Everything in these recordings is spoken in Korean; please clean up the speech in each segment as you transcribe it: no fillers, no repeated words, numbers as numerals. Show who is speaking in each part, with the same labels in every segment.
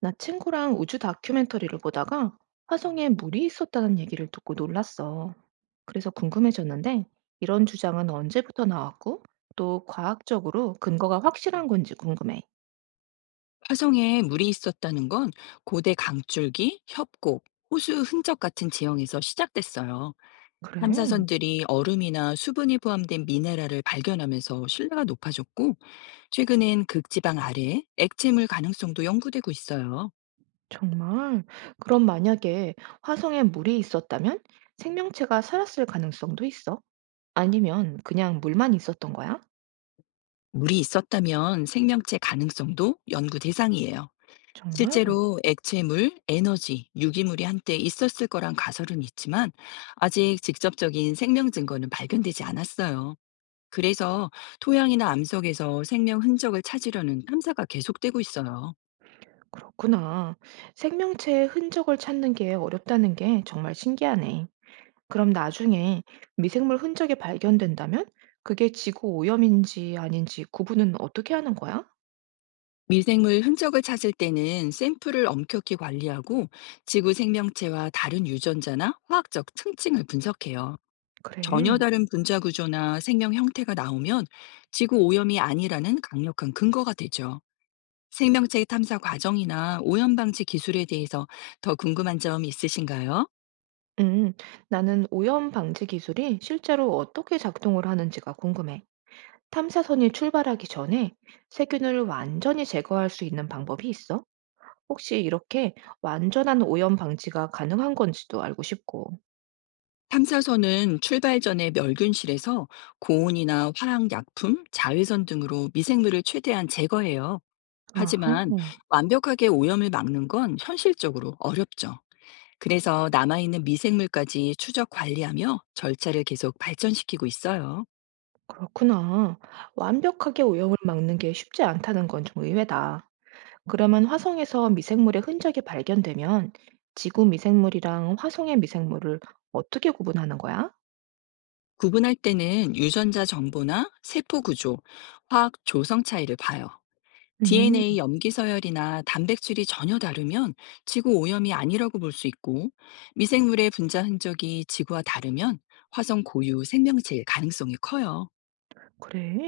Speaker 1: 나 친구랑 우주 다큐멘터리를 보다가 화성에 물이 있었다는 얘기를 듣고 놀랐어. 그래서 궁금해졌는데 이런 주장은 언제부터 나왔고 또 과학적으로 근거가 확실한 건지 궁금해.
Speaker 2: 화성에 물이 있었다는 건 고대 강줄기, 협곡, 호수 흔적 같은 지형에서 시작됐어요.
Speaker 1: 그래,
Speaker 2: 탐사선들이 얼음이나 수분이 포함된 미네랄을 발견하면서 신뢰가 높아졌고, 최근엔 극지방 아래 액체물 가능성도 연구되고 있어요.
Speaker 1: 정말. 그럼 만약에 화성에 물이 있었다면 생명체가 살았을 가능성도 있어? 아니면 그냥 물만 있었던 거야?
Speaker 2: 물이 있었다면 생명체 가능성도 연구 대상이에요.
Speaker 1: 정말
Speaker 2: 실제로 액체물, 에너지, 유기물이 한때 있었을 거란 가설은 있지만, 아직 직접적인 생명 증거는 발견되지 않았어요. 그래서 토양이나 암석에서 생명 흔적을 찾으려는 탐사가 계속되고 있어요.
Speaker 1: 그렇구나. 생명체의 흔적을 찾는 게 어렵다는 게 정말 신기하네. 그럼 나중에 미생물 흔적이 발견된다면 그게 지구 오염인지 아닌지 구분은 어떻게 하는 거야?
Speaker 2: 미생물 흔적을 찾을 때는 샘플을 엄격히 관리하고 지구 생명체와 다른 유전자나 화학적 특징을 분석해요. 전혀
Speaker 1: 그래.
Speaker 2: 다른 분자 구조나 생명 형태가 나오면 지구 오염이 아니라는 강력한 근거가 되죠. 생명체 탐사 과정이나 오염 방지 기술에 대해서 더 궁금한 점 있으신가요?
Speaker 1: 음, 나는 오염 방지 기술이 실제로 어떻게 작동을 하는지가 궁금해. 탐사선이 출발하기 전에 세균을 완전히 제거할 수 있는 방법이 있어? 혹시 이렇게 완전한 오염 방지가 가능한 건지도 알고 싶고.
Speaker 2: 탐사선은 출발 전에 멸균실에서 고온이나 화학 약품, 자외선 등으로 미생물을 최대한 제거해요.
Speaker 1: 아하,
Speaker 2: 하지만 완벽하게 오염을 막는 건 현실적으로 어렵죠. 그래서 남아있는 미생물까지 추적 관리하며 절차를 계속 발전시키고 있어요.
Speaker 1: 그렇구나. 완벽하게 오염을 막는 게 쉽지 않다는 건 좀 의외다. 그러면 화성에서 미생물의 흔적이 발견되면 지구 미생물이랑 화성의 미생물을 어떻게 구분하는 거야?
Speaker 2: 구분할 때는 유전자 정보나 세포 구조, 화학 조성 차이를 봐요. DNA
Speaker 1: 음,
Speaker 2: 염기 서열이나 단백질이 전혀 다르면 지구 오염이 아니라고 볼 수 있고, 미생물의 분자 흔적이 지구와 다르면 화성 고유 생명체일 가능성이 커요.
Speaker 1: 그래.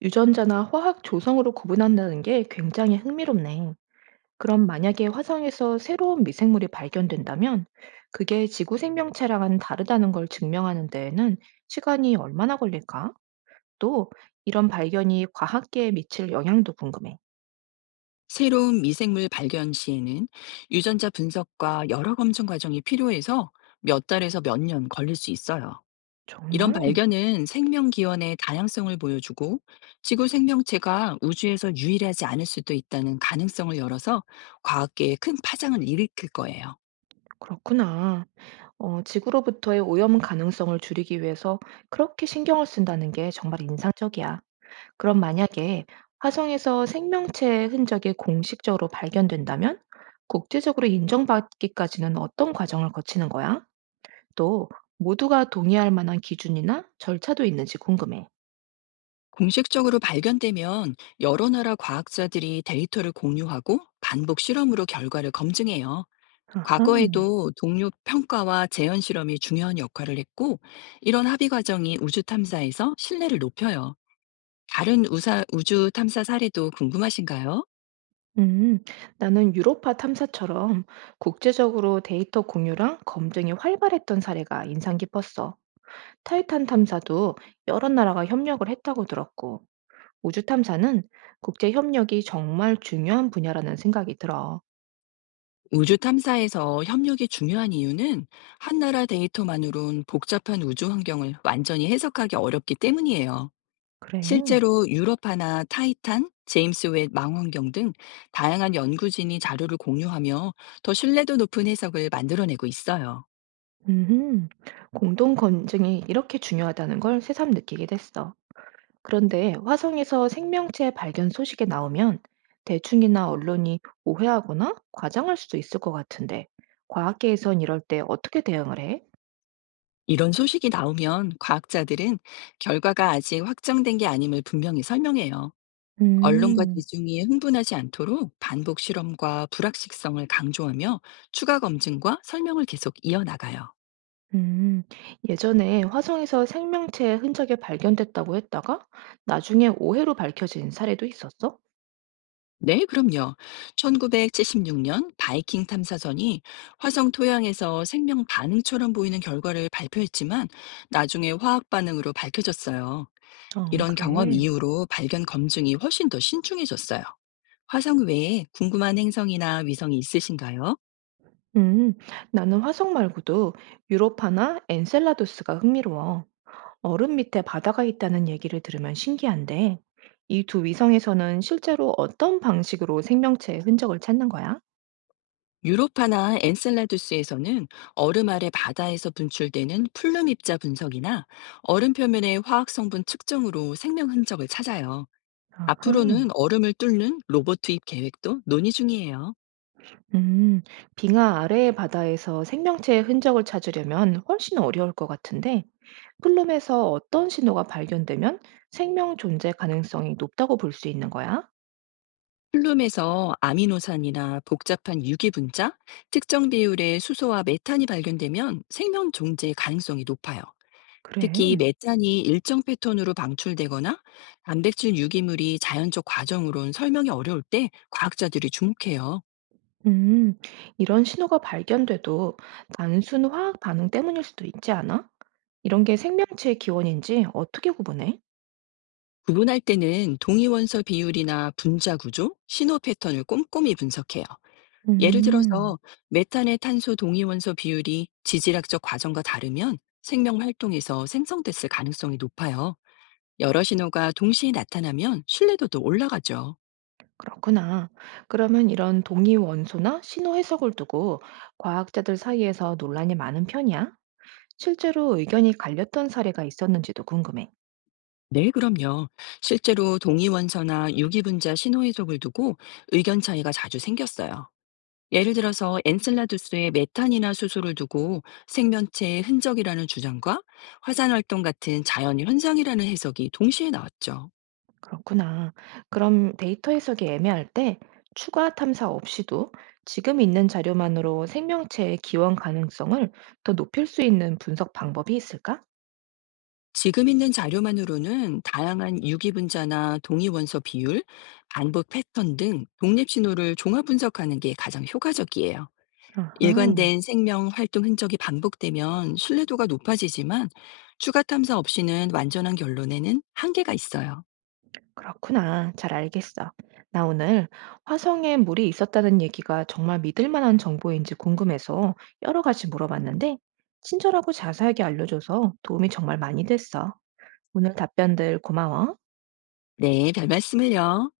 Speaker 1: 유전자나 화학 조성으로 구분한다는 게 굉장히 흥미롭네. 그럼 만약에 화성에서 새로운 미생물이 발견된다면 그게 지구 생명체랑은 다르다는 걸 증명하는 데에는 시간이 얼마나 걸릴까? 또 이런 발견이 과학계에 미칠 영향도 궁금해.
Speaker 2: 새로운 미생물 발견 시에는 유전자 분석과 여러 검증 과정이 필요해서 몇 달에서 몇 년 걸릴 수 있어요. 이런
Speaker 1: 정말
Speaker 2: 발견은 생명 기원의 다양성을 보여주고 지구 생명체가 우주에서 유일하지 않을 수도 있다는 가능성을 열어서 과학계에 큰 파장을 일으킬 거예요.
Speaker 1: 그렇구나. 어, 지구로부터의 오염 가능성을 줄이기 위해서 그렇게 신경을 쓴다는 게 정말 인상적이야. 그럼 만약에 화성에서 생명체의 흔적이 공식적으로 발견된다면 국제적으로 인정받기까지는 어떤 과정을 거치는 거야? 또 모두가 동의할 만한 기준이나 절차도 있는지 궁금해.
Speaker 2: 공식적으로 발견되면 여러 나라 과학자들이 데이터를 공유하고 반복 실험으로 결과를 검증해요.
Speaker 1: 아하.
Speaker 2: 과거에도 동료 평가와 재현 실험이 중요한 역할을 했고, 이런 합의 과정이 우주 탐사에서 신뢰를 높여요. 우주 탐사 사례도 궁금하신가요?
Speaker 1: 음, 나는 유로파 탐사처럼 국제적으로 데이터 공유랑 검증이 활발했던 사례가 인상 깊었어. 타이탄 탐사도 여러 나라가 협력을 했다고 들었고, 우주 탐사는 국제 협력이 정말 중요한 분야라는 생각이 들어.
Speaker 2: 우주 탐사에서 협력이 중요한 이유는 한 나라 데이터만으론 복잡한 우주 환경을 완전히 해석하기 어렵기 때문이에요.
Speaker 1: 그래.
Speaker 2: 실제로 유럽파나 타이탄, 제임스 웹 망원경 등 다양한 연구진이 자료를 공유하며 더 신뢰도 높은 해석을 만들어내고 있어요.
Speaker 1: 음, 공동 검증이 이렇게 중요하다는 걸 새삼 느끼게 됐어. 그런데 화성에서 생명체 발견 소식이 나오면 대중이나 언론이 오해하거나 과장할 수도 있을 것 같은데, 과학계에선 이럴 때 어떻게 대응을 해?
Speaker 2: 이런 소식이 나오면 과학자들은 결과가 아직 확정된 게 아님을 분명히 설명해요. 언론과
Speaker 1: 음.
Speaker 2: 대중이 흥분하지 않도록 반복 실험과 불확실성을 강조하며 추가 검증과 설명을 계속 이어나가요.
Speaker 1: 음, 예전에 화성에서 생명체의 흔적이 발견됐다고 했다가 나중에 오해로 밝혀진 사례도 있었어?
Speaker 2: 네, 그럼요. 1976년 바이킹 탐사선이 화성 토양에서 생명 반응처럼 보이는 결과를 발표했지만 나중에 화학 반응으로 밝혀졌어요.
Speaker 1: 어,
Speaker 2: 이런 경험
Speaker 1: 그래.
Speaker 2: 이후로 발견 검증이 훨씬 더 신중해졌어요. 화성 외에 궁금한 행성이나 위성이 있으신가요?
Speaker 1: 음, 나는 화성 말고도 유로파나 엔셀라두스가 흥미로워. 얼음 밑에 바다가 있다는 얘기를 들으면 신기한데, 이 두 위성에서는 실제로 어떤 방식으로 생명체의 흔적을 찾는 거야?
Speaker 2: 유로파나 엔셀라두스에서는 얼음 아래 바다에서 분출되는 플룸 입자 분석이나 얼음 표면의 화학 성분 측정으로 생명 흔적을 찾아요.
Speaker 1: 아하.
Speaker 2: 앞으로는 얼음을 뚫는 로봇 투입 계획도 논의 중이에요.
Speaker 1: 음, 빙하 아래의 바다에서 생명체의 흔적을 찾으려면 훨씬 어려울 것 같은데, 플룸에서 어떤 신호가 발견되면 생명 존재 가능성이 높다고 볼 수 있는 거야?
Speaker 2: 플룸에서 아미노산이나 복잡한 유기 분자, 특정 비율의 수소와 메탄이 발견되면 생명 존재 가능성이 높아요. 특히
Speaker 1: 그래.
Speaker 2: 메탄이 일정 패턴으로 방출되거나 단백질 유기물이 자연적 과정으론 설명이 어려울 때 과학자들이 주목해요.
Speaker 1: 음, 이런 신호가 발견돼도 단순 화학 반응 때문일 수도 있지 않아? 이런 게 생명체의 기원인지 어떻게 구분해?
Speaker 2: 구분할 때는 동위원소 비율이나 분자 구조, 신호 패턴을 꼼꼼히 분석해요. 예를
Speaker 1: 음.
Speaker 2: 들어서 메탄의 탄소 동위원소 비율이 지질학적 과정과 다르면 생명 활동에서 생성됐을 가능성이 높아요. 여러 신호가 동시에 나타나면 신뢰도도 올라가죠.
Speaker 1: 그렇구나. 그러면 이런 동위 원소나 신호 해석을 두고 과학자들 사이에서 논란이 많은 편이야? 실제로 의견이 갈렸던 사례가 있었는지도 궁금해.
Speaker 2: 네, 그럼요. 실제로 동위원소나 유기분자 신호 해석을 두고 의견 차이가 자주 생겼어요. 예를 들어서 엔셀라두스의 메탄이나 수소를 두고 생명체의 흔적이라는 주장과 화산 활동 같은 자연 현상이라는 해석이 동시에 나왔죠.
Speaker 1: 그렇구나. 그럼 데이터 해석이 애매할 때 추가 탐사 없이도 지금 있는 자료만으로 생명체의 기원 가능성을 더 높일 수 있는 분석 방법이 있을까?
Speaker 2: 지금 있는 자료만으로는 다양한 유기 분자나 동위 원소 비율, 반복 패턴 등 독립 신호를 종합 분석하는 게 가장 효과적이에요.
Speaker 1: 아하,
Speaker 2: 일관된 생명 활동 흔적이 반복되면 신뢰도가 높아지지만 추가 탐사 없이는 완전한 결론에는 한계가 있어요.
Speaker 1: 그렇구나. 잘 알겠어. 나 오늘 화성에 물이 있었다는 얘기가 정말 믿을 만한 정보인지 궁금해서 여러 가지 물어봤는데 친절하고 자세하게 알려줘서 도움이 정말 많이 됐어. 오늘 답변들 고마워.
Speaker 2: 네, 별 말씀을요.